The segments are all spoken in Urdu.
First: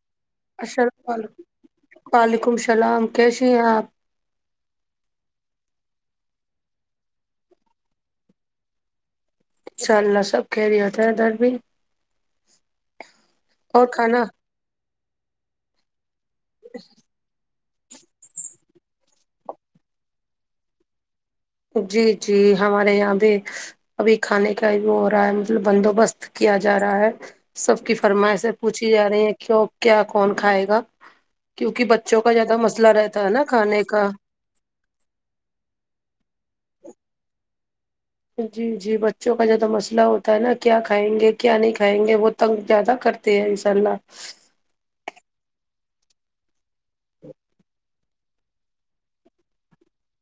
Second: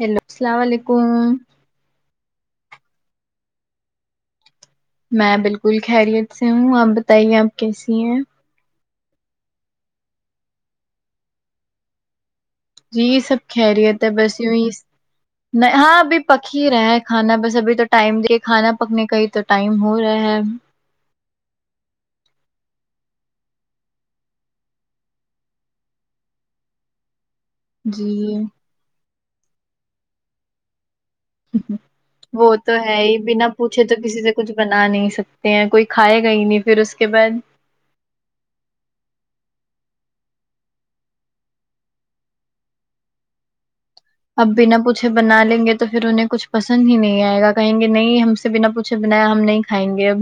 ہیلو السلام علیکم السلامل وعلیکم السلام کیسیے ہیں آپ میں بالکل خیریت سے ہوں آپ بتائیے آپ کیسی ہیں انشاء اللہ سب کہہ رہیے ہوتے ہیں ادھر بھی جی یہ سب اور خہریت ہے کھانا بس یوںی ہاں ابھی پک ہی رہے ہے کھانا بس ابھی تو ٹائم د کھانا پکنے کا ہی تو ٹائم ہو رہا ہے جی جی ہمارے یہاں بھیہ ابھی کھانے کا وہ ہو رہا ہے مطلب بندوبست کیا جا رہا ہے سب کی جی فرمائش سے پوچھی جا رہی ہیں کی کیا کون کھائے گا کیونکہ بچوں کا وہ زیادہ تو مسئلہ ہی رہتا ہے نا بنا کھانے پوچھے تو کا کسی سے کچھ بنا نہیں سکتے ہیں کوئی کھائے گا ہی نہیں پھر اس کے بعد جی جی بچوں کا جو تو مسئلہ ہوتا ہے نا کیا کھائیں گے کیا نہیں کھائیں گے وہ تنگ زیادہ کرتے ہیں انشاء اللہ اب بنا پوچھے بنا لیں گے تو پھر انہیں کچھ پسند ہی نہیں آئے گا کہیں گے نہیں ہم سے بنا پوچھے بنایا ہم نہیں ہیں گے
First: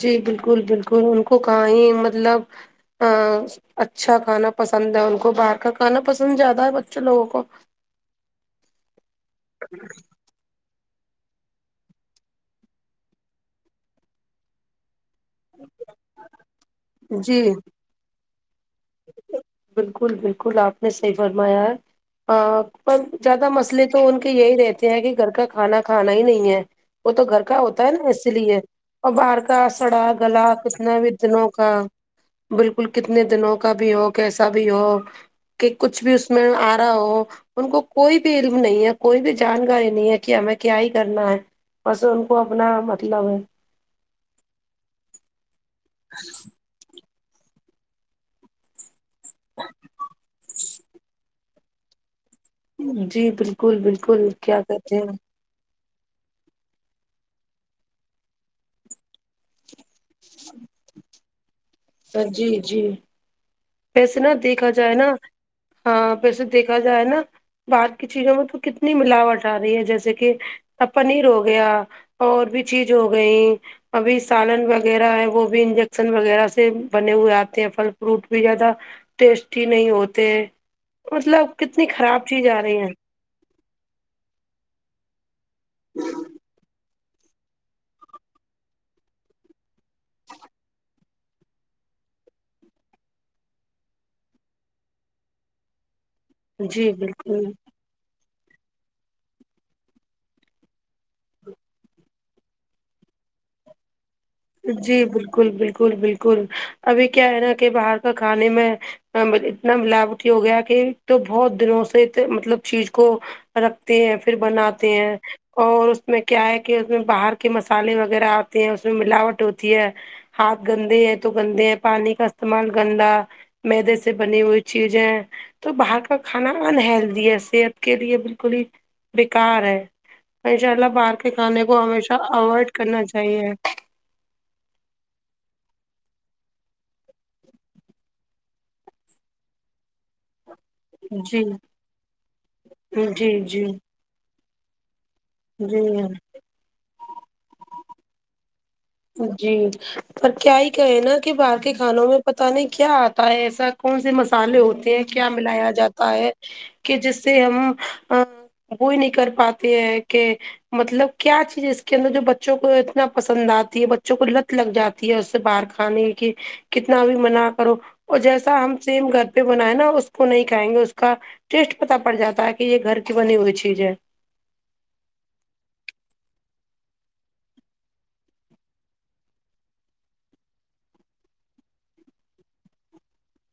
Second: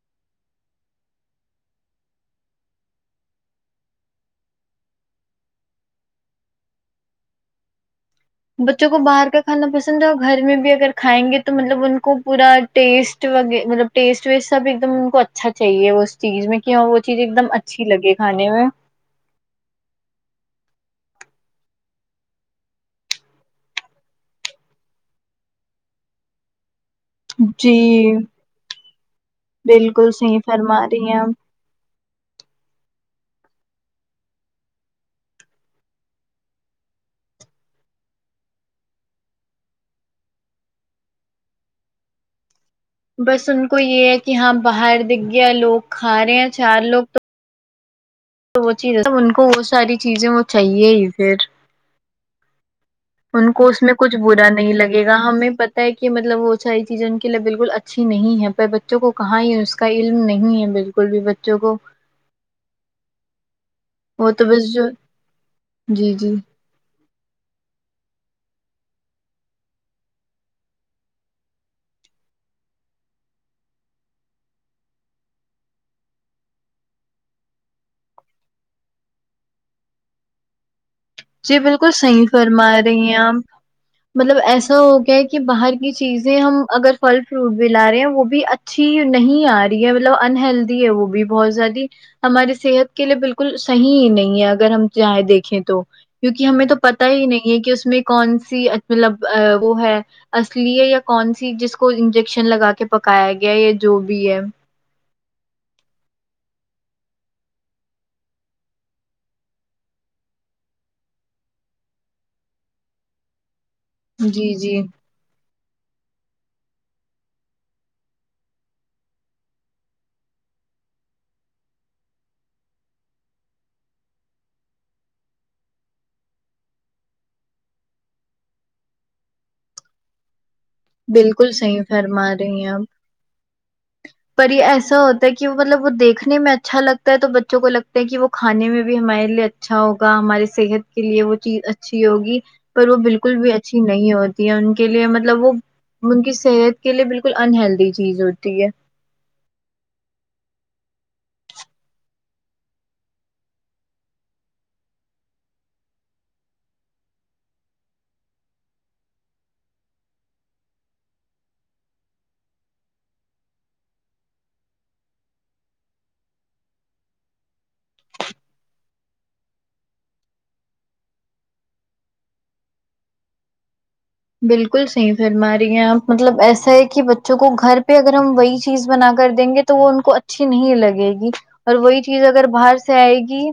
جی بالکل بالکل ان کو کہ ہی مطلب اچھا کھانا پسند ہے ان کو باہر کا کھانا پسند زیادہ ہے بچے لوگوں کو بچوں کو باہر کا کانا پسند ہے گھر میں بھی اگر کھائیں گے تو مطلب ان کو پورا ٹیسٹ و مطلب ٹیسٹ ویسٹ سا بھی ایک دم ان کو اچا اچھا چاہیے اس چیز میں کہ ہاں وہ چیز ایک جی دم اچھی لگے کھے میں بالکل بالکل آپ نے صحیح فرمایا ہے ہاں پر زیادہ مسئلے تو ان کے یہی رہتے ہیں کہ گھر کا کھانا کھانا ہی نہیں ہے وہ تو گھر کا جی ہوتا ہے نا اسی لیے اور باہر کا سڑا بالکل صحیح گلا فرما کتنے بھی رہی ہیں آپ دنوں بالکل کتنے دنوں کا بھی ہو کیسا بھی ہو کہ کچھ بھی اس میں آ رہا ہو ان کو کوئی بھی علم نہیں ہے کوئی بھی جانکاری نہیں ہے کہ ہمیں کیا ہی کرنا ہے بس ان کو اپنا مطلب ہے بس ان کو یہ ہے کہ ہاں باہر دکھ گیا لوگ کھا رہے ہیں چار لوگ تو تو وہ چیزب ان کو وہ ساری چیزیں وہ چاہیے ہی پھر ہوں ان کو اس میں کچھ برا نہیں لگے گا ہیں ہمیں کہ مطلب وہ ساری چیزیں ان کے لیے بالکل اچھی نہیں ہے پر بچوں کو کہاں ہی کا علم نہیں ہے بالکل بھی بچوں کو سر جی جی پیسے نا وہ تو دیکھا بس جو جائے نا جی ہاں جی پیسے دیکھا جائے نا باہر کی چیزوں میں تو کتنی ملاوٹ آ رہی ہے جیسے کہ ا پنیر ہو گیا اور بھی چیز ہو گئی ابھی سالن وغیرہ ہے وہ بھی انجیکشن وغیرہ سے بنے ہوئے آتے ہیں پھل فروٹ زیادہ ٹیسٹی نہیں ہوتے مطلب جی کتنی بالکل صحی خراب چیز آ فرما رہی ہے ہیں آپ مطلب ایسا ہو گیا کہ باہر کی چیزیں ہم اگر پھل فروٹ بھی لا رہے ہیں وہ بھی اچھی نہیں آ رہی ہے مطلب انہلدی ہے وہ بھی بہت زیادہ ہماری صحت کے لیے بالکل صحیح نہیں ہے اگر ہم جاہیں دیکھیں تو کیونکہ ہمیں تو جی پتا ہی بالکل نہیں ہے کہ اس میں کون سی مطلب وہ ہے اصلی ہے یا کون سی جس کو انجیکشن لگا کے پکایا گیا ہے یا جو بھی ہے جی بالکل بالکل بالکل ابھی کیا ہے نا کہ باہر کا کھانے میں اتنا ملاوٹ ہو گیا کہ تو بہت دنوں سے مطلب چیز کو رکھتے ہیں پھر جی جی بناتے ہیں اور اس میں کیا ہے کہ اس میں باہر کے مسالے وغیرہ آتے ہیں اس میں ملاوٹ ہوتی ہے ہاتھ گندے ہے تو گندے ہیں پانی کا استعمال گندا مدے سے بنی ہوئی چیزیں تو باہر کا کھانا انہلدی ہے صحت کے لیے بالکل ہی بیکار ہے انشاء اللہ باہر کے بالکل کھانے صحیح کو ہمیشہ فرما رہی اوائڈ ہیں آپ کرنا چاہیے پر یہ ایسا ہوتا ہے کہ مطلب وہ دیکھنے میں اچھا لگتا ہے تو بچوں کو لگتا کہ وہ کانے میں بھی ہمے اچھا اچھا ہوگا ہماراری صحت کے لیے وہ جی چیز اچھی ہوگی پر وہ جی بالکل بھی جی اچھی نہیں ہو ان کے لیے مطلب وہ جی ان کی صحت کے لیے بالکل انہلدی چیز ہوتی ہے جی پر کیا ہی کہے نا کہ باہر کے کھانوں میں پت نہیں کیا آتا ہے ایسا کون سے مسالے ہوتے ہیں کیا ملایا جاتا ہے کہ جس سے ہم وہی نہیں کر پاتی ہے کہ مطلب کیا چیز اس کے اندر جو بچوں کو اتنا پسند آتا بچوں کو لت لگ جاتی ہے اس سے باہر کھانے کی کتنا بھی منا کرو اور جیسا ہم سیم گھر پہ بناائے نا اس کو نہیں کھائیں گے اس کا ٹیسٹ پتا پڑ جاتا ہے کہ یہ گھر کی بنی ہوئی چیز ہے بالکل صحیح فھر ہماری یہاں مطلب ایسا ہے کہ بچوں کو گھر پہ اگر ہم وہی چیز بنا کر دیں گے تو تو وہ ان کو اچھی نہیں لگے گی اور وہی چیز اگر باہر سے آئے گی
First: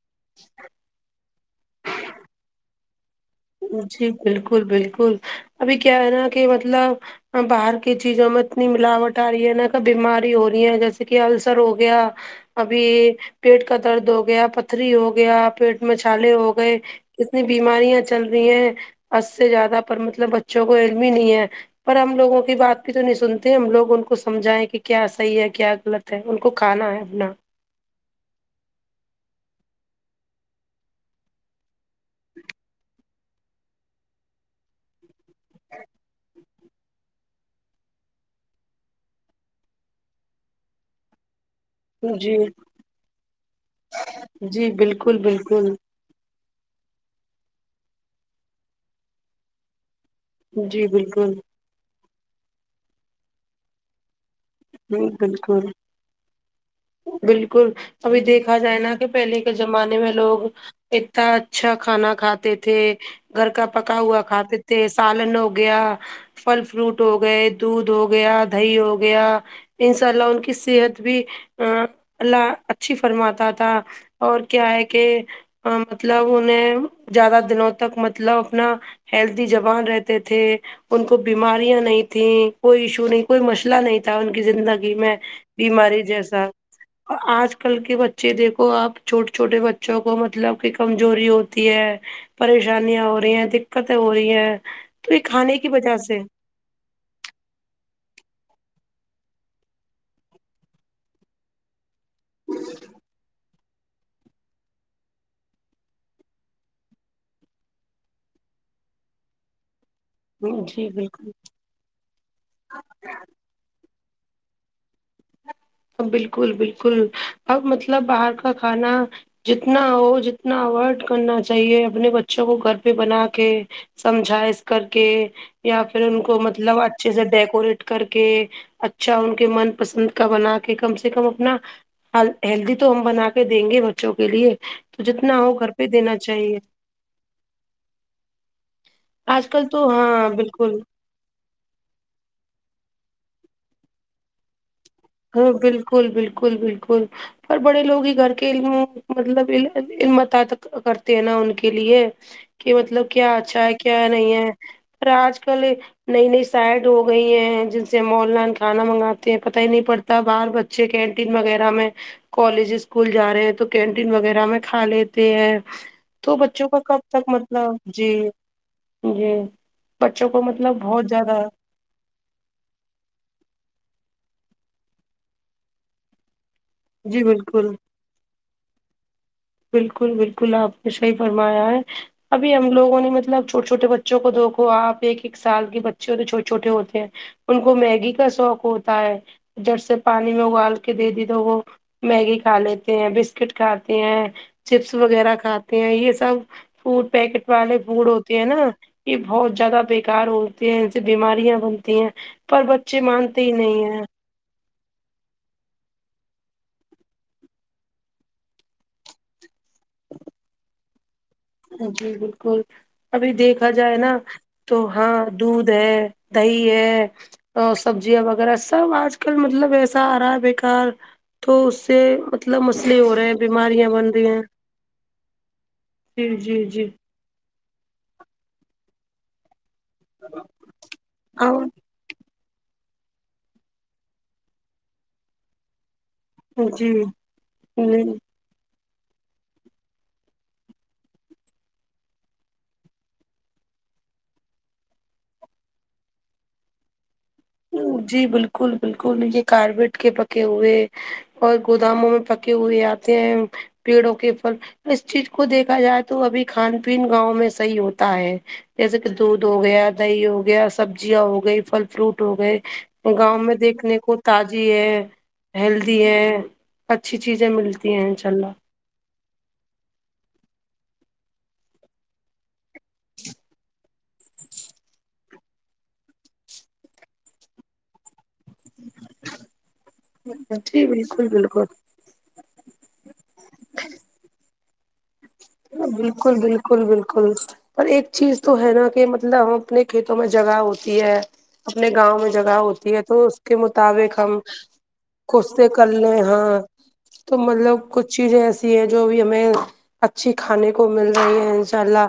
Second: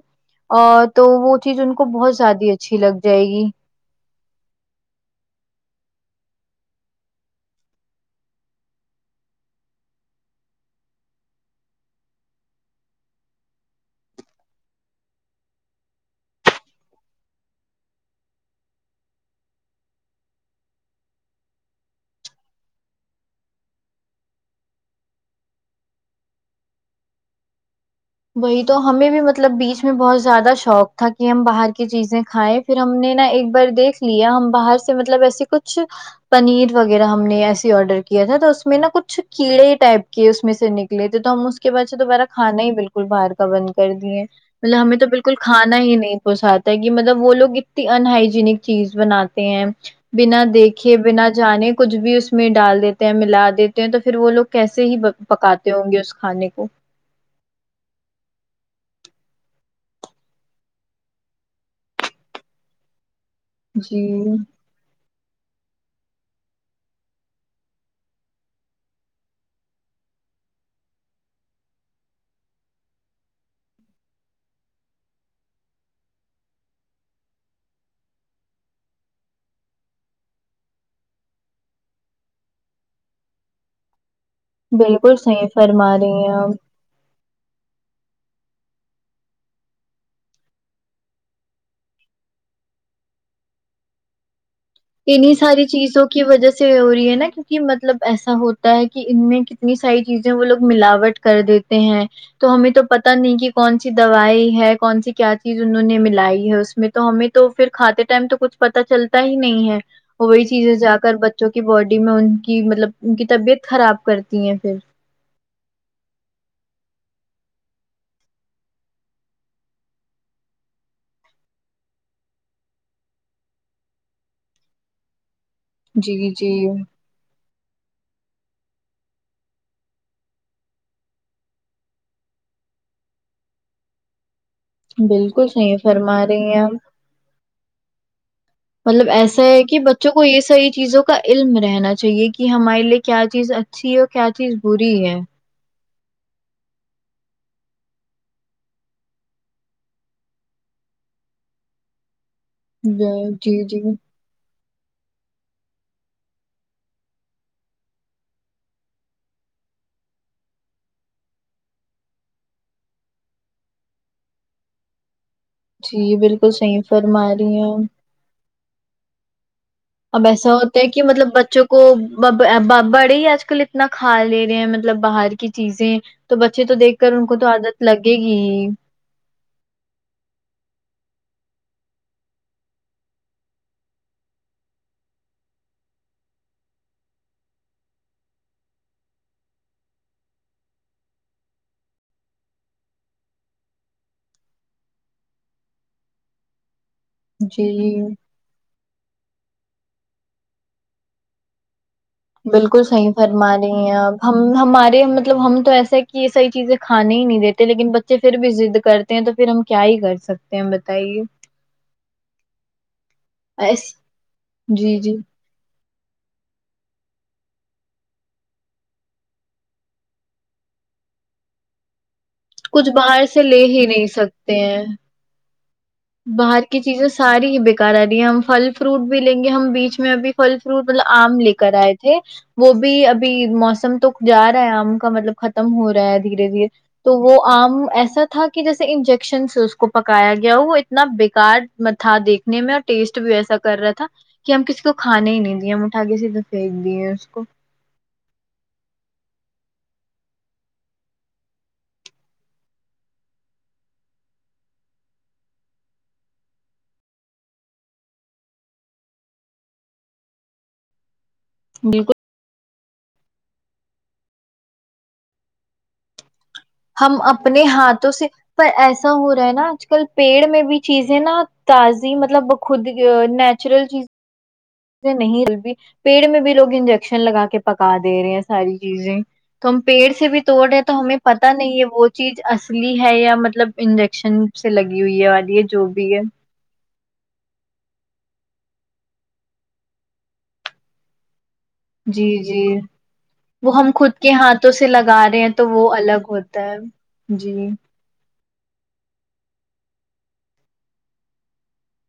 ا تو وہ چیز ان کو بہت زیادہ اچھی لگ جائے گی جی بالکل بالکل ابھی کیا ہے نا کہ مطلب باہر کی چیزوں میں اتنی ملاوٹ آ رہی ہے نا کہ بیماری ہو رہی ہے جیسے کہ السر ہو گیا ابھی پیٹ کا درد ہو گیا پتھری ہو گیا پیٹ میں چھالے ہو گئے اتنی بیماریاں چل رہی ہیں اس سے زیادہ پر مطلب بچوں کو عمی ہی نہیں ہے پر ہم لوگوں کی بات بھی تو نہیں سنتے ہم لوگ ان کو سمجھائائے کہ کیا صحیح ہے کیا غلط ان کو کھانا ہے اپنا وہی تو ہمیں بھی مطلب بیچ میں بہت زیادہ شوق تھا کہ ہم باہر کی چیزیں کھائیں پھر ہم نے نا ایک بار دیکھ لیا ہم باہر سے مطلب ایسے کچھ پنیر وغیرہ ہم نے ایسے آڈر کیا تھا تو اس میں نا کچھ کیڑے ٹائپ کہ اس میں سے نکلے تھے تو ہم اس کے بعد سے دوبارہ جی کانا ہی بالکل باہر کا بند کر دیے مطلب ہمیں تو بالکل کھا ہی نہیں پساتا کہ مطلب وہ لوگ اتنی انہائجینک چیز بناتے ہیں بنا جی دیکھے بنا بالکل جانے کچھ بھی اس میں ڈال دیتے ہیں ملا دیتے ہیں تو پھر وہ لوگ کیسے ہی ہوں بالکل پکاتے ہوں گے اس کھانے کو بالکل ابھی دیکھا جائے نا کہ پہلے کے زمانے میں لوگ اتنا اچھا کھانا کھاتے تھے گھر کا پکا ہوا جی کھاتے تھ ت سالن ہو گیا فل فروٹ ہو گئے دودھ ہو گیا دہ ہو گیا ان شاء اللہ ان کی صحت بھی اللہ اچھی فرماتا تھا اور کیا ہے کہ مطلب انیں زیادہ دنوں تک مطلب اپنا ہیلدی جوبان رہتے تھے ان کو بیماریاں نہیں تھیں کوئی ایشو نہیں کوئی مسئلہ نہیں تھا ان کی زندگی میں بالکل صحیح فرما بیماری رہی ہیں جیسا آپ آج کل کے بچے دیکھو آپ چھوٹے چھوٹے بچوں کو مطلب کہ کمزوری ہوتی ہے پریشانیاں ہو رہی ہیں دقت ہو رہی ہے انیں ساری چیزوں کی وجہ سے ہو رہی ہے نا کیونکہ مطلب ایسا ہوتا ہے کہ ان میں کتنی ساری چیزیں وہ لوگ ملاوٹ کر دیتے ہیں تو ہمیں تو پت نہیں کہ کون سی دوائی ہے کون سی کیا چیز انہوں نے ملائی ہے اس میں تو ہمیں تو پھر کھاتے ٹائم تو کچھ پتا چلتا ہی نہیں ہے وہی چیزیں جی جا کر بالکل بچوں کے کی باڈی میں ان کی مطلب ان کی طبیعت خراب کرتی ہیں پھر بالکل بالکل اب مطلب باہر کا کھانا جتنا ہو جتنا اوائڈ کرنا چاہیے اپنے بچوں کو گھر پہ بنا کے سمجھا اس کر کے یا پھر ان جی کو جی مطلب اچھے سے ڈیکوریٹ کر کے اچھا ان کے من پسند بنا کے کم سے کم اپنا ہیلدی تو ہم بنا کے دیں گے بچوں کے لیے تو جتنا بالکل ہو گھر صحیح پہ فرما دینا رہی چاہیے ہیں ہم مطلب ایسا آج ہے کل کہ تو بچوں کو ہاں یہ ساری بالکل چیزوں کا علم رہنا چاہیے کہ ہمارے لیے کیا چیز اچھی ہے اور کیا چیز بری ہے ہاں بالکل بالکل بالکل اور بڑے لوگ ہی گھر کے علم مطلب علمت کرتے ہیں نا ان کے لیے کہ مطلب جی کیا جی اچھا ہے جی کیا نہیں ہے پر آج کل نئی نئی سائڈ ہو گئی ہیں جن سے ہم آن لائن کھانا منگاتے ہیں پتہ ہی نہیں پڑتا باہر بچے کینٹین وغیرہ میں کالج اسکول جا رہے ہیں تو کینٹین وغیرہ میں کھا لیتے ہیں جی تو بالکل بچوں کا صحیح کب فرما تک رہی ہیں مطلب آپ۔ جی جی اب بچوں کو ایسا مطلب ہوتا ہے کہ بہت مطلب زیادہ بچوں کو ب باباڑے ہی آج کل اتنا کھا لے رہے ہیں مطلب باہر کی چیزیں تو بچے تو دیکھ کر جی ان کو تو بالکل عادت لگے گی بالکل بالکل آپ نے صحی فرمایا ہے ابھی ہم لوگوں نے مطلب چھوٹے چھوٹے بچوں کو دیکھو آپ ایک ایک سال کے بچے ہوتے چھوٹے چھوٹے ہوتے ہیں ان کو میگی کا شوق ہوتا ہے جب سے پانی میں اگال کے دے دی تو وہ میگی کھا لیتے ہیں بسکٹ کھاتے ہیں چپس وغیرہ کھاتے ہیں یہ سب فوڈ پیکٹ جی والے فوڈ ہو ہے نا یہ بہت زیادہ بےکار ہوتے ہیں ان سے بیماریاں ب ہیں پر بالکل بچے صحیح مانتے ہی فرما نہیں رہی ہیں آپ ہم ہمارے مطلب ہم تو ایسا ہے کہ یہ سحی چیزیں کھانے ہی نہیں دیتے لیکن بچے پھر بھی ضد کرتے تو پھر ہم کیا ہی کر سکتے ہیں بتائیے جی بالکل ابھی دیکھا ایس جائے نا تو جی جی ہاں دودھ ہے دہی ہے اور سبزیاں وغیرہ سب آج کل مطلب ایسا آ رہا ہے بےیکار تو اس سے مطلب کچھ مسئلے ہو باہر رہے ہیں سے لے ہی بیماریاں بن نہیں رہی ہیں [inaudible] جی باہر جی کی جی چیزیں ساری ہی بےیکار آ رہی ہے ہم پھل فروٹ بھی لیں گے ہم بیچ اسچ میں اب فھل فروٹ مطلب آم لے کر اور آئے تھے وہ بھی ابھی موسم تو جا رہا ہے آم کا مطلب ختم ہو رہا ہے دھیرے دھیرے تو جی وہ آم ایسا تھا کہ جیسے انجیکشنس اس کو پکایا گیا وہ اتنا بیکار تھا دیکھنے میں اور ٹیسٹ بھی ایسا کر رہا تھا کہ ہم کسی کو کھانے ہی نہیں دیے ہم اٹھاے سیدھے پھینک دیے اس کو جی بالکل بالکل مجھے کاربیٹ کے پکے ہوئے اور گوداموں میں پکے ہوئے آتے ہیں پیڑوں کے پھل اس چیز کو دیکھا جائے تو ابھی کھان پین گاؤں میں صحیح ہوتا ہے جیسے کہ دودھ ہو گیا دی ہو گیا سبزیا ہو گئی فل بالکل فروٹ ہو گئے گاؤں میں دیکھنے کو تازی ہے ہیلدی ہے ہم اچھی چیزیں اپنے ملتی ہیں ہاتھوں سے انشاء پر اللہ ایسے ایسا ہو رہا ہے نا آج کل پیڑ میں بھی چیزیں نا تازی مطلب خود نیچرل چیز نہیں بھی پیڑ میں بھی لوگ انجیکشن لگا کے پکا دے رہے ہیں ساری چیزیں تو ہم پیڑ سے بھی توڑ رہے جی تو ہمیں بالکل پت بالکل نہیں ہے وہ چیز اصلی ہے یا مطلب انجیکشن سے لگی ہوئی ہے والی ہے جو بھی ہے بالکل بالکل بکل بالکل پر ایک چیز تو ہے نا کہ مطلب ہم اپنے کھیتوں میں جگہ ہوتی ہے اپنے گاؤں جی میں جگہ جی ہوتی ہے تو اس کے وہ خود مطابق ہم کے ہاتھوں سے لگا رہے ہیں کتے تو کر وہ لیں الگ ہاں ہوتا ہے تو جی مطلب کچھ چیزیں ایسی ہیں جو بھی ہمیں اچھی کھانے کو مل رہی ہے ان شاء اللہ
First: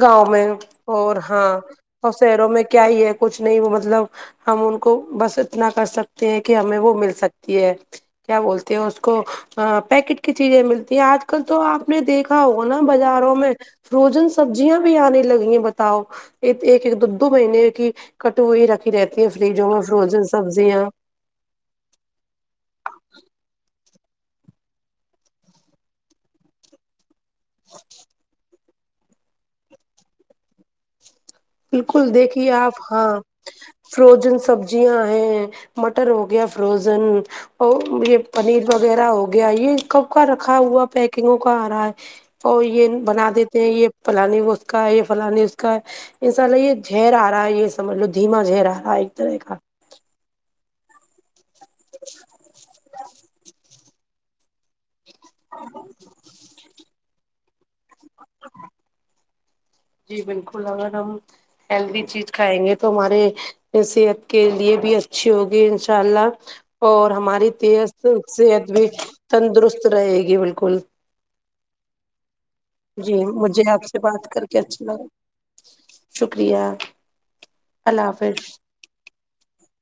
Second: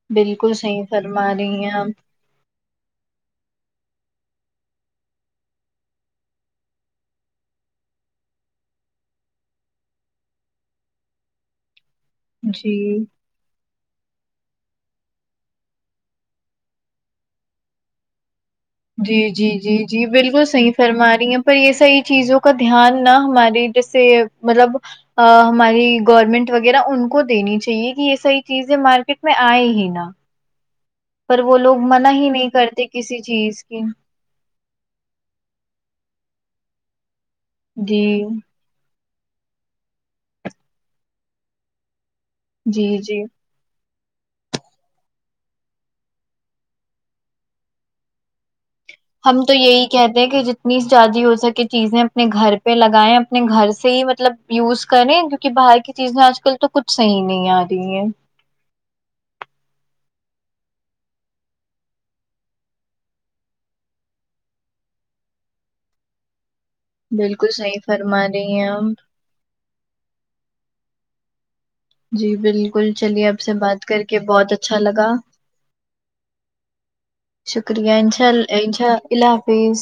گاؤں میں بالکل صحیح اور فرما ہاں رہی ہیں آپ اور شہروں میں کیا ہی ہے کچھ نہیں وہ مطلب ہم ان کو بس اتنا کر سکتے ہیں کہ ہمیں وہ مل سکتی ہے کیا بولتے ہیں اس کو پیکٹ کی چیزیں ملتی ہیں آج کل تو آپ نے دیکھا ہوگا نا جی بازاروں میں فروزن سبزیاں بھی آنے لگی ہیں بتاؤ ایک ایک دو دو مہینے کی کٹوئی رکھ جی جی جی جی بالکل صحیح فرما رہی ہیں پر یہ ساری چیزوں کا دھیان نہ ہماری جیسے مطلب ہماری گورنمنٹ وغیرہ ان کو دینی چاہیے کہ یہ ساری چیزیں مارکیٹ میں آئے ہی نا پر وہ لوگ بالکل منع ہی دیکھیے نہیں آپ کرتے ہاں کسی چیز کی فروزن سبزی جی ہ ہیں مٹن ہو گیا فروزن اور یہ جی پنیر وغیرہ ہو گیا یہ کب کا رکھا ہوا پیکنگوں کا آ رہا ہے اور جی یہ جی بنا دیتے یہ فلانی وہ اس کا یہ فلانی اس کا ہے انساء اللہ یہ جھیہر آ رہا ہے یہ سجھ لو دھیما جھیہر آ رہا ہے طرح ہم تو کا یہی کہتے ہیں کہ جتنی زیادی ہو سکے چیزیں اپنے گھر پہ لگائیں اپنے گھر سے صحی مطلب یوز کریں کیوںکہ باہر کی چیزیں آج کل تو کچھ صحیح نہیں آ رہی ہیں جی بالکل اگر ہم ہیلدی چیز کھائیں گے تو ہمارے صحت کے لیے بھی اچھی ہوگی انشاء اللہ اور بالکل ہماری ت صحیح فرما رہی ہیں صحت بھی ہم تندرست رہے گی بالکل جی بالکل ال کل چلیے آپ سے بات کر کے بہت اچھا لگا شکریہ شکریہ انشاء اللہ ان شاء اللہ حافظ